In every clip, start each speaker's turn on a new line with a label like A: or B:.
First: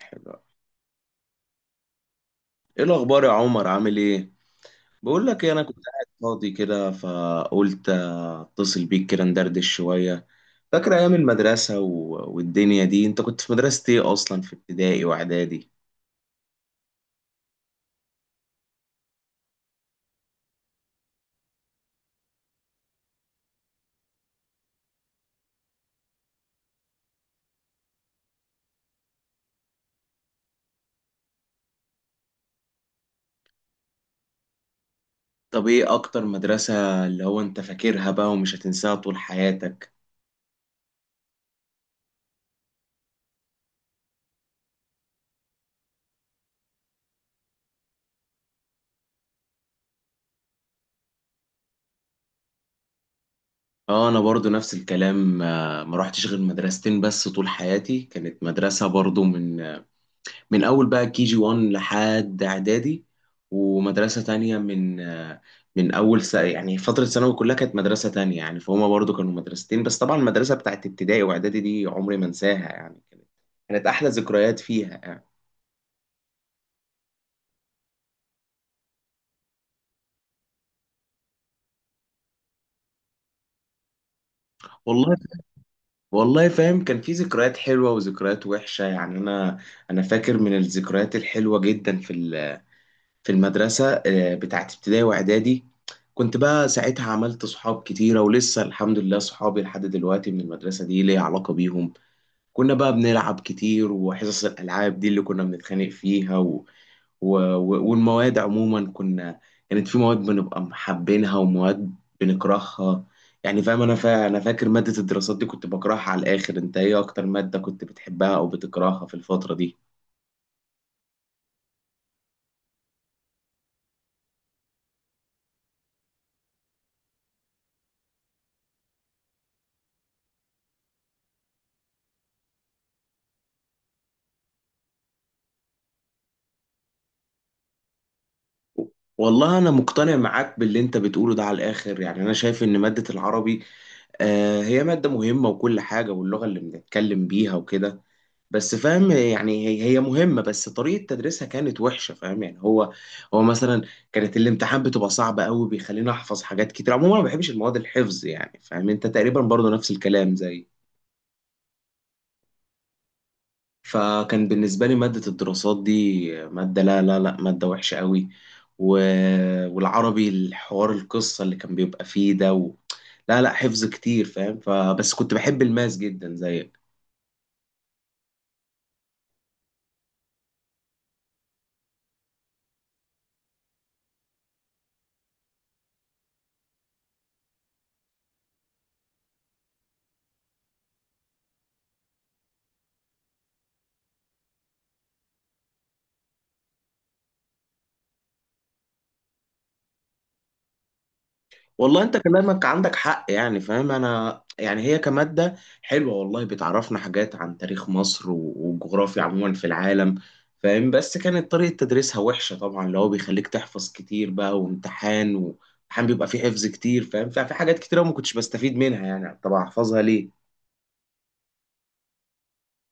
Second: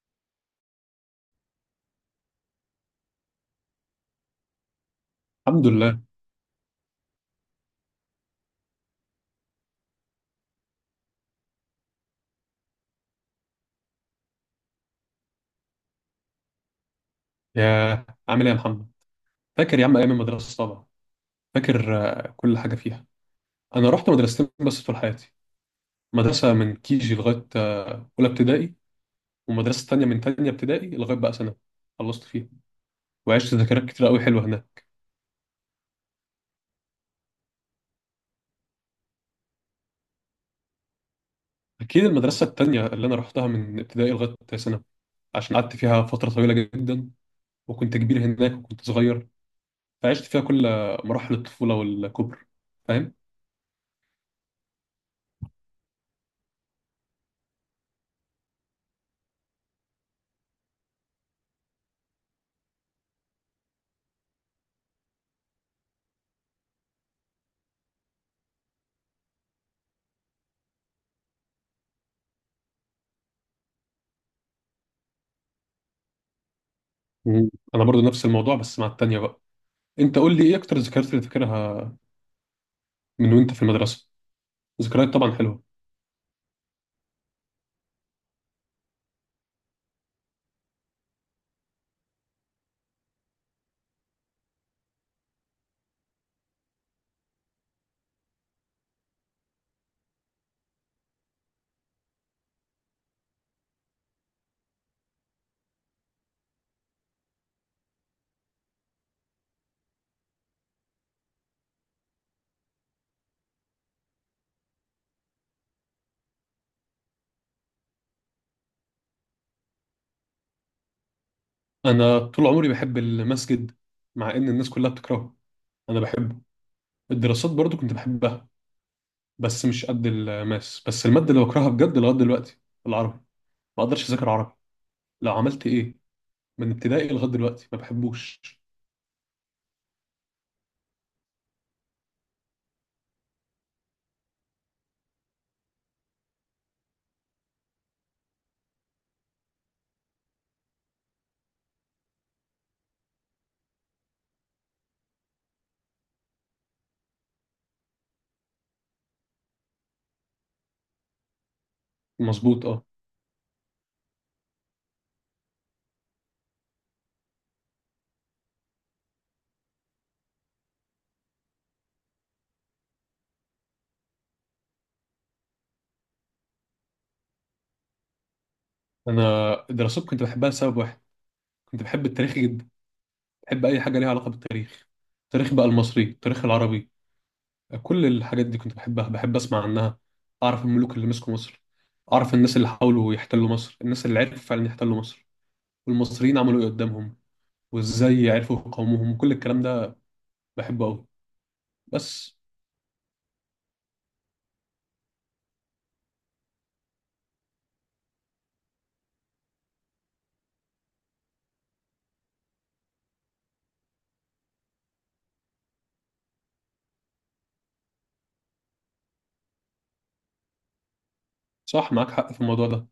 A: حلو أوي. ايه الاخبار يا عمر؟ عامل ايه؟ بقول لك إيه، انا
B: الحمد
A: كنت
B: لله.
A: قاعد فاضي كده فقلت اتصل بيك كده ندردش شويه. فاكر ايام المدرسه و... والدنيا دي؟ انت كنت في مدرسه ايه اصلا في ابتدائي واعدادي؟
B: يا عامل ايه يا محمد؟ فاكر يا عم ايام المدرسه طبعا. فاكر. آه، كل حاجه فيها. انا رحت مدرستين بس طول حياتي. مدرسه من كيجي لغايه اولى ابتدائي. ومدرسه تانية من تانية ابتدائي لغايه بقى سنه خلصت فيها. وعشت ذكريات كتير قوي حلوه هناك.
A: طب ايه اكتر مدرسه اللي هو انت فاكرها بقى ومش هتنساها طول حياتك؟
B: اكيد المدرسه التانية اللي انا رحتها من ابتدائي لغايه سنه. عشان قعدت فيها فتره طويله جدا. وكنت كبير هناك وكنت صغير. فعشت فيها كل مراحل الطفوله والكبر. فاهم.
A: اه، انا برضو نفس الكلام. ما روحتش غير مدرستين بس طول حياتي. كانت مدرسه برضو من اول بقى كي جي 1 لحد اعدادي، ومدرسه تانية من من اول يعني فتره ثانوي كلها كانت مدرسه تانية، يعني فهما برضو كانوا مدرستين بس. طبعا المدرسه بتاعت ابتدائي واعدادي دي عمري ما انساها، يعني كانت احلى ذكريات فيها يعني.
B: مم. انا برضو نفس الموضوع بس مع التانية بقى. انت قول لي ايه اكتر الذكريات اللي فاكرها من وانت في المدرسة؟ ذكريات
A: والله
B: طبعا حلوة.
A: والله فاهم، كان في ذكريات حلوه وذكريات وحشه يعني. انا فاكر من الذكريات الحلوه جدا في في المدرسة بتاعت ابتدائي وإعدادي. كنت بقى ساعتها عملت صحاب كتيرة، ولسه الحمد لله صحابي لحد دلوقتي من المدرسة دي ليا علاقة بيهم. كنا بقى بنلعب كتير، وحصص الألعاب دي اللي كنا بنتخانق فيها والمواد عموما كانت في مواد بنبقى محبينها، ومواد بنكرهها يعني. فاهم؟ أنا فاكر مادة الدراسات دي كنت بكرهها على الآخر. أنت إيه أكتر مادة كنت بتحبها أو بتكرهها في الفترة دي؟
B: أنا طول عمري بحب المسجد مع إن الناس كلها بتكرهه. أنا بحبه. الدراسات برضو كنت بحبها بس مش قد الماس. بس المادة اللي بكرهها بجد لغاية دلوقتي العربي. ما أقدرش أذاكر عربي لو عملت إيه. من ابتدائي لغاية دلوقتي ما بحبوش.
A: والله أنا مقتنع معاك باللي أنت بتقوله ده على الآخر، يعني أنا شايف إن مادة العربي، آه، هي مادة مهمة وكل حاجة، واللغة اللي بنتكلم بيها وكده. بس فاهم يعني، هي مهمة بس طريقة تدريسها كانت وحشة. فاهم يعني، هو مثلا كانت الامتحان بتبقى صعبة قوي، بيخليني أحفظ حاجات كتير. عموما أنا ما بحبش المواد الحفظ يعني، فاهم؟ أنت تقريبا برضو نفس الكلام زي.
B: مظبوط أه.
A: فكان بالنسبة لي مادة الدراسات دي مادة، لا، مادة وحشة قوي. و... والعربي الحوار، القصة اللي كان بيبقى فيه ده و... لا، لا حفظ كتير فاهم. فبس كنت بحب الماس جدا زيك.
B: أنا الدراسات كنت بحبها لسبب واحد. كنت بحب التاريخ جدا. بحب أي حاجة ليها علاقة بالتاريخ. التاريخ بقى المصري التاريخ العربي، كل الحاجات دي كنت بحبها. بحب اسمع عنها. اعرف الملوك اللي مسكوا مصر. اعرف الناس اللي حاولوا يحتلوا مصر، الناس اللي عرفوا فعلا يحتلوا مصر والمصريين عملوا ايه قدامهم. وازاي عرفوا يقاوموهم، كل الكلام ده بحبه قوي.
A: والله انت
B: بس
A: كلامك عندك حق يعني. فاهم انا يعني هي كمادة حلوة والله، بتعرفنا حاجات عن تاريخ مصر والجغرافيا عموما في العالم. فاهم؟ بس كانت طريقة تدريسها وحشة طبعا، اللي هو بيخليك تحفظ كتير بقى، وامتحان بيبقى فيه حفظ كتير. فاهم؟ ففي حاجات كتير أوي ما كنتش بستفيد منها يعني، طب احفظها ليه؟
B: صح معاك حق في الموضوع ده.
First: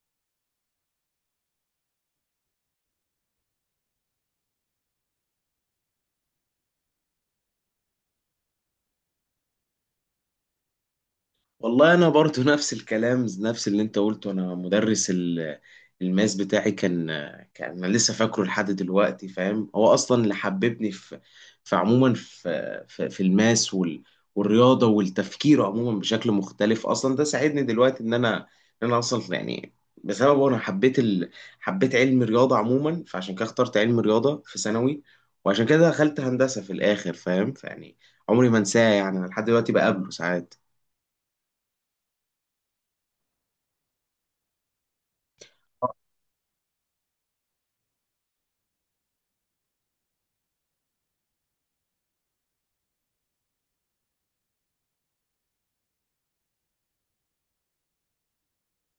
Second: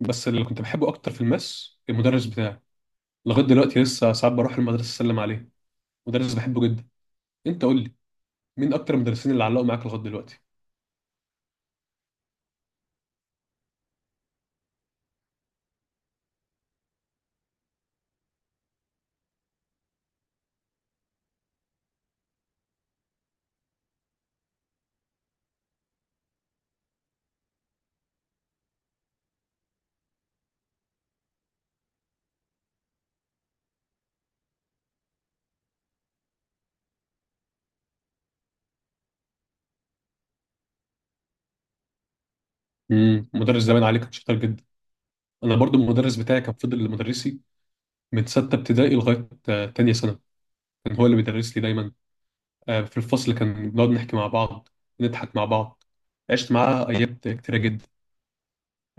B: بس اللي كنت بحبه اكتر في الماس المدرس بتاعي. لغايه دلوقتي لسه ساعات بروح المدرسه اسلم عليه. مدرس بحبه جدا. انت قول لي مين اكتر المدرسين اللي علقوا معاك لغايه دلوقتي؟
A: والله انا برضو نفس الكلام، نفس اللي انت قلته. انا مدرس الماس بتاعي كان، انا لسه فاكره لحد دلوقتي. فاهم، هو اصلا اللي حببني في عموما في في الماس والرياضه والتفكير عموما بشكل مختلف. اصلا ده ساعدني دلوقتي ان انا اصلا يعني بسببه انا حبيت حبيت علم الرياضه عموما. فعشان كده اخترت علم الرياضه في ثانوي، وعشان كده دخلت هندسه في الاخر. فاهم؟ فيعني عمري ما انساه يعني، أنا لحد دلوقتي بقابله ساعات.
B: مدرس زمان عليه كان شاطر جدا. انا برضو المدرس بتاعي كان فضل مدرسي من سته ابتدائي لغايه تانية ثانوي. كان هو اللي بيدرس لي دايما. في الفصل كان بنقعد نحكي مع بعض. نضحك مع بعض. عشت معاه ايام كتيره جدا.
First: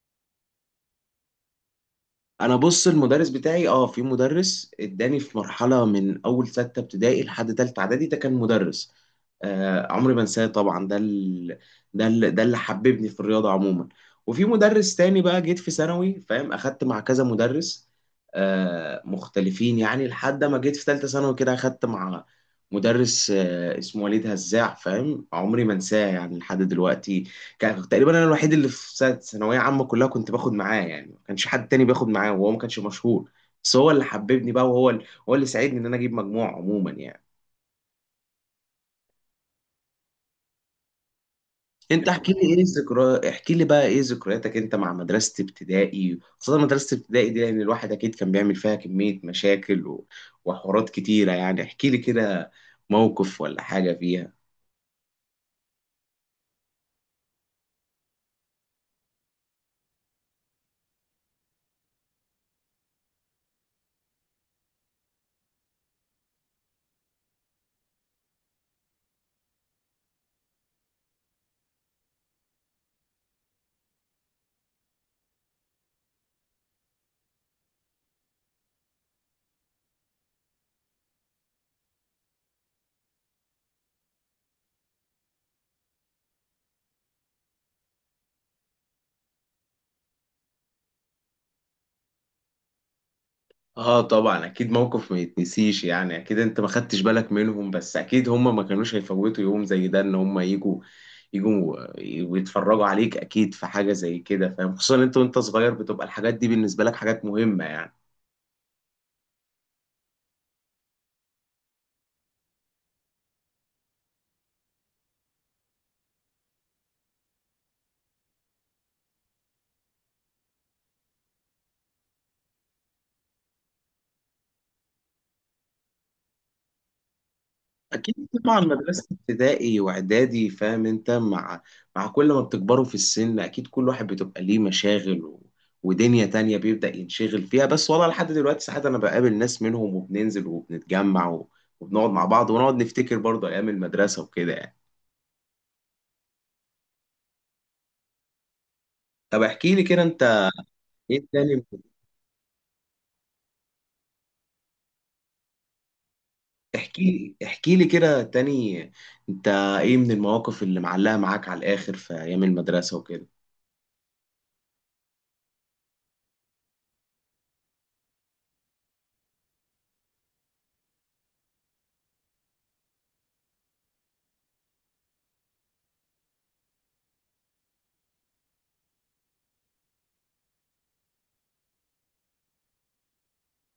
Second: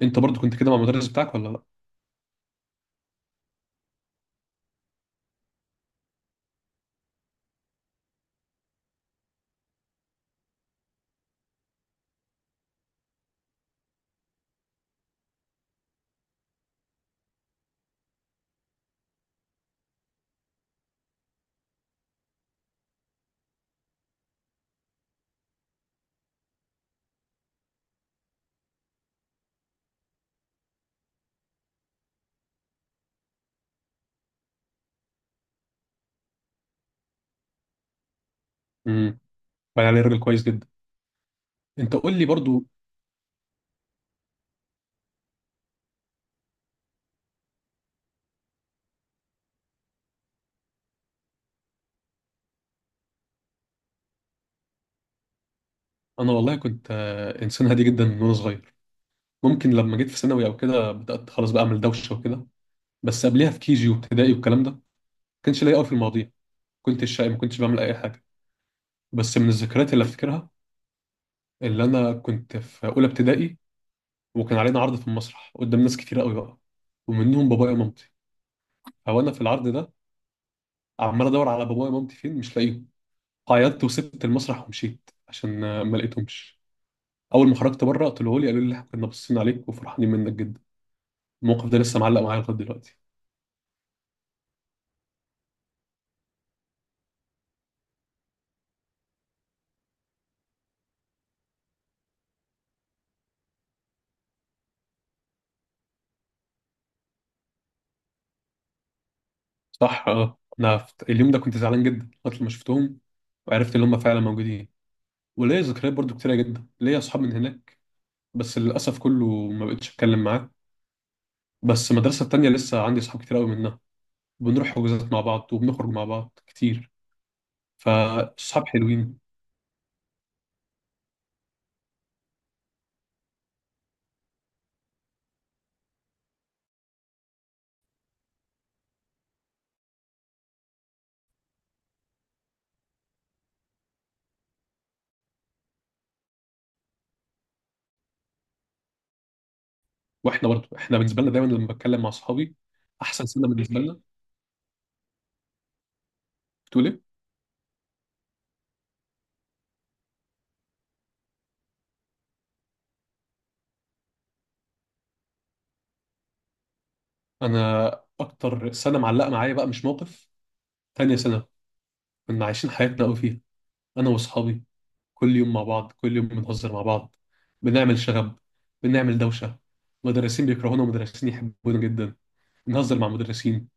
B: انت برضو كنت كده مع المدرس بتاعك ولا لا؟
A: انا بص، المدرس بتاعي، اه، في مدرس اداني في مرحله من اول سته ابتدائي لحد تالته اعدادي، ده كان مدرس، آه، عمري ما انساه طبعا. ده اللي حببني في الرياضه عموما. وفي مدرس تاني بقى جيت في ثانوي فاهم، اخدت مع كذا مدرس آه مختلفين يعني. لحد ما جيت في ثالثه ثانوي كده اخدت مع مدرس، آه، اسمه وليد هزاع. فاهم، عمري ما انساه يعني لحد دلوقتي. كان تقريبا انا الوحيد اللي في ثانويه عامه كلها كنت باخد معاه يعني، ما كانش حد تاني بياخد معاه، وهو ما كانش مشهور. بس هو اللي حببني بقى، وهو هو اللي ساعدني ان انا اجيب مجموع عموما يعني.
B: امم بقى عليه راجل كويس جدا. انت
A: انت
B: قول لي
A: احكي لي، ايه
B: برضو.
A: ذكرى؟ احكي لي بقى ايه ذكرياتك انت مع مدرسه ابتدائي؟ خاصه مدرسه ابتدائي دي، لان الواحد اكيد كان بيعمل فيها كميه مشاكل و... وحوارات كتيره يعني. احكي لي كده موقف ولا حاجه فيها.
B: انا والله كنت انسان هادي جدا من وانا صغير. ممكن لما جيت في ثانوي او كده بدات خلاص بقى اعمل دوشه وكده. بس قبلها في كيجي وابتدائي والكلام ده ما كانش ليا قوي في المواضيع. كنت شقي ما كنتش بعمل اي حاجه. بس من الذكريات اللي افتكرها، اللي انا كنت في اولى ابتدائي وكان علينا عرض في المسرح قدام ناس كتير قوي بقى، ومنهم بابايا ومامتي. هو انا في العرض ده عمال ادور على بابايا ومامتي فين مش لاقيهم. عيطت وسبت المسرح ومشيت عشان ما لقيتهمش. اول ما خرجت بره طلعوا لي قالوا لي احنا كنا باصين عليك وفرحانين منك جدا. الموقف ده لسه معلق معايا لغايه دلوقتي.
A: اه طبعا، اكيد موقف ما يتنسيش يعني. اكيد انت ما خدتش بالك منهم، بس اكيد هم ما كانوش هيفوتوا يوم زي ده ان هم يجوا ويتفرجوا عليك. اكيد في حاجة زي كده. فاهم؟ خصوصا انت وانت صغير بتبقى الحاجات دي بالنسبة لك حاجات مهمة يعني.
B: صح اه. انا اليوم ده كنت زعلان جدا لغايه لما شفتهم وعرفت ان هم فعلا موجودين. وليا ذكريات برضو كتيره جدا، ليا اصحاب من هناك بس للاسف كله ما بقتش اتكلم معاه. بس المدرسه التانيه لسه عندي اصحاب كتير قوي منها. بنروح حجوزات مع بعض وبنخرج مع بعض كتير.
A: اكيد طبعا
B: فاصحاب
A: مدرسه
B: حلوين.
A: ابتدائي واعدادي، فاهم؟ انت مع كل ما بتكبروا في السن اكيد كل واحد بتبقى ليه مشاغل و... ودنيا تانية بيبدأ ينشغل فيها. بس والله لحد دلوقتي ساعات انا بقابل ناس منهم وبننزل وبنتجمع و... وبنقعد مع بعض، ونقعد نفتكر برضه ايام المدرسه وكده يعني. طب احكي لي كده انت
B: واحنا برضه احنا بالنسبه
A: ايه
B: لنا دايما
A: تاني؟
B: لما بتكلم مع اصحابي احسن سنه بالنسبه لنا. بتقول ايه؟
A: احكي، احكي لي كده تاني انت، ايه من المواقف اللي معلقه معاك على الاخر في ايام المدرسه وكده؟
B: انا اكتر سنه معلقه معايا بقى مش موقف. تانية سنه كنا عايشين حياتنا قوي فيها. انا واصحابي كل يوم مع بعض، كل يوم بنهزر مع بعض. بنعمل شغب. بنعمل دوشه. مدرسين بيكرهونا ومدرسين يحبونا جدا. بنهزر مع مدرسين.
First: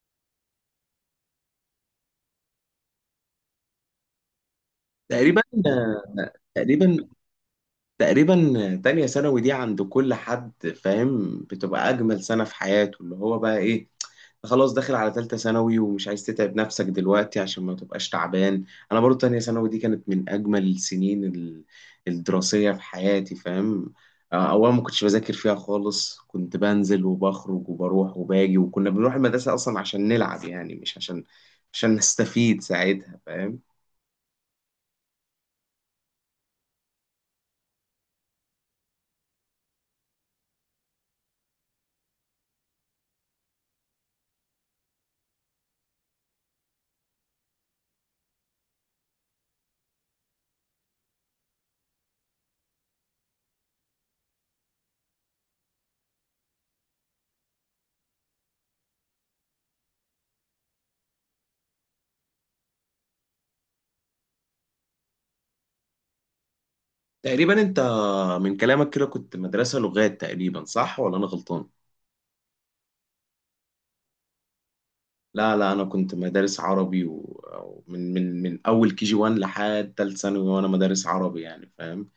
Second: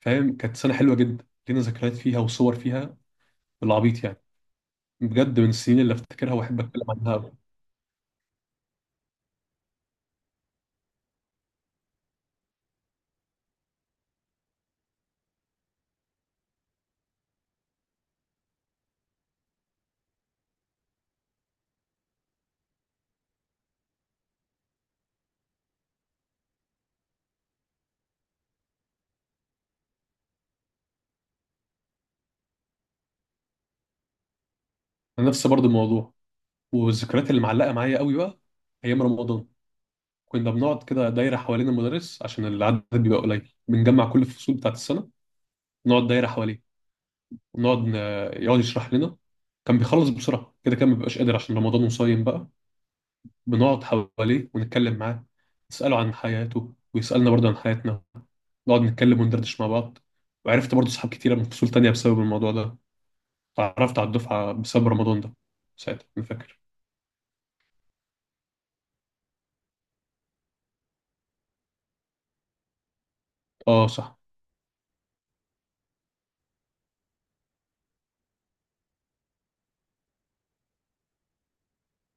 B: فاهم كانت سنه حلوه جدا لينا ذكريات فيها وصور فيها بالعبيط يعني. بجد
A: تقريبا
B: من السنين اللي افتكرها واحب اتكلم
A: تقريبا
B: عنها قوي.
A: تقريبا تانية ثانوي دي عند كل حد، فاهم، بتبقى أجمل سنة في حياته، اللي هو بقى إيه، خلاص داخل على تالتة ثانوي ومش عايز تتعب نفسك دلوقتي عشان ما تبقاش تعبان. أنا برضو تانية ثانوي دي كانت من أجمل السنين الدراسية في حياتي. فاهم، أولا ما كنتش بذاكر فيها خالص، كنت بنزل وبخرج وبروح وباجي، وكنا بنروح المدرسة أصلا عشان نلعب يعني، مش عشان نستفيد ساعتها. فاهم؟
B: انا نفس برضه الموضوع. والذكريات اللي معلقه معايا قوي بقى ايام رمضان. كنا بنقعد كده دايرة حوالين المدرس عشان العدد بيبقى قليل، بنجمع كل الفصول بتاعت السنة نقعد دايرة حواليه. ونقعد ن- يقعد يشرح لنا. كان بيخلص بسرعة كده، كان مبيبقاش قادر عشان رمضان وصايم بقى. بنقعد حواليه ونتكلم معاه. نسأله عن حياته ويسألنا برضه عن حياتنا. نقعد نتكلم وندردش مع بعض. وعرفت برضه صحاب كتيرة من فصول تانية بسبب الموضوع ده. اتعرفت على الدفعة بسبب رمضان ده ساعتها أنا فاكر.
A: تقريبا انت من كلامك كده كنت مدرسة لغات تقريبا، صح ولا انا غلطان؟
B: اه صح.
A: لا لا، انا كنت مدارس عربي، ومن من من اول كي جي 1 لحد تالت ثانوي وانا مدارس عربي يعني. فاهم؟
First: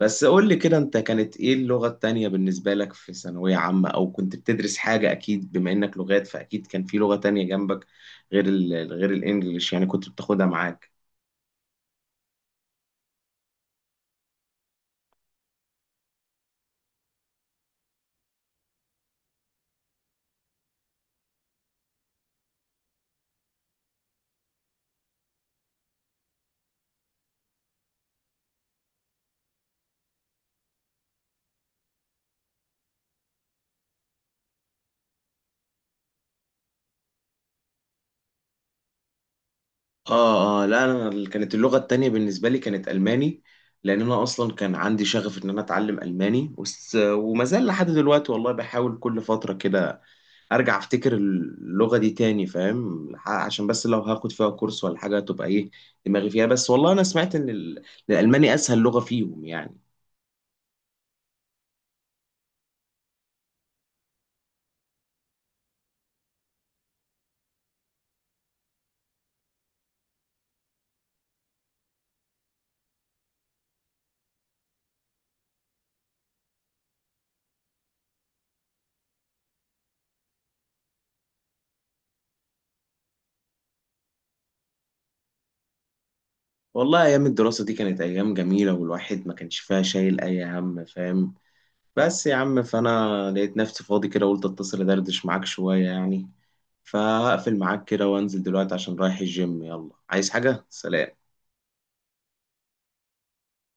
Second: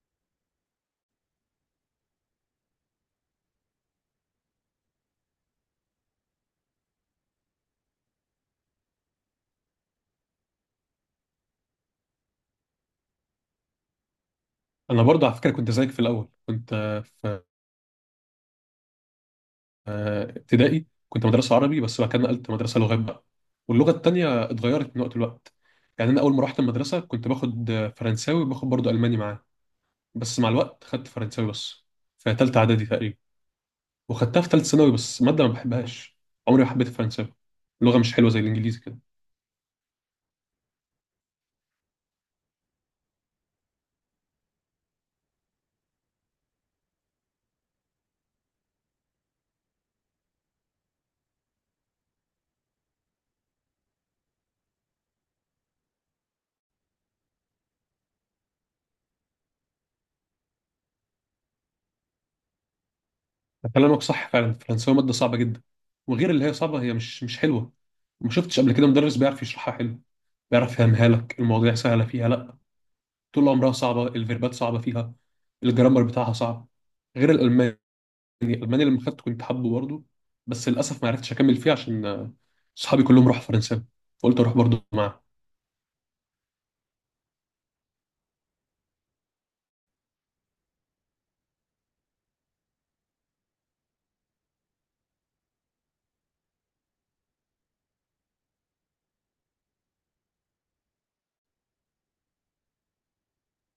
A: بس قول لي كده انت، كانت ايه اللغة التانية بالنسبة لك في ثانوية عامة؟ او كنت بتدرس حاجة اكيد بما انك لغات، فاكيد كان في لغة تانية جنبك غير غير الانجليش يعني، كنت بتاخدها معاك.
B: أنا برضه على فكرة كنت زيك في الأول كنت ابتدائي كنت مدرسة عربي. بس بعد كده نقلت مدرسة لغات بقى. واللغة التانية اتغيرت من وقت لوقت. يعني أنا أول ما رحت المدرسة كنت باخد فرنساوي وباخد برضه ألماني معاه. بس مع الوقت خدت فرنساوي بس، في تالتة إعدادي تقريبا. وخدتها في تالتة ثانوي بس مادة ما بحبهاش. عمري ما حبيت الفرنساوي. اللغة مش حلوة زي الإنجليزي كده.
A: اه اه، لا انا كانت اللغه التانية بالنسبه لي كانت الماني، لان انا اصلا كان عندي شغف ان انا اتعلم الماني، وما زال لحد دلوقتي والله، بحاول كل فتره كده ارجع افتكر اللغه دي تاني. فاهم، عشان بس لو هاخد فيها كورس ولا حاجه تبقى ايه دماغي فيها. بس والله انا سمعت ان الالماني اسهل لغه فيهم يعني.
B: كلامك صح فعلا، الفرنساوي مادة صعبة جدا. وغير اللي هي صعبة هي مش حلوة. ما شفتش قبل كده مدرس بيعرف يشرحها حلو، بيعرف يفهمها لك المواضيع سهلة فيها لا. طول عمرها صعبه، الفيربات صعبه فيها، الجرامر بتاعها صعب. غير الالماني. الالماني لما خدته كنت حابه برضه. بس للاسف ما عرفتش اكمل فيه عشان صحابي كلهم راحوا فرنسا فقلت اروح برضه معاهم.
A: والله ايام الدراسه دي كانت ايام جميله، والواحد ما كانش فيها شايل اي هم. فاهم؟ بس يا عم، فانا لقيت نفسي فاضي كده قلت اتصل ادردش معاك شوية يعني، فهقفل معاك كده وانزل دلوقتي عشان رايح الجيم. يلا، عايز حاجة؟ سلام.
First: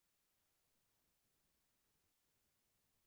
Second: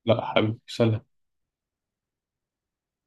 B: لا حبيبي سلام.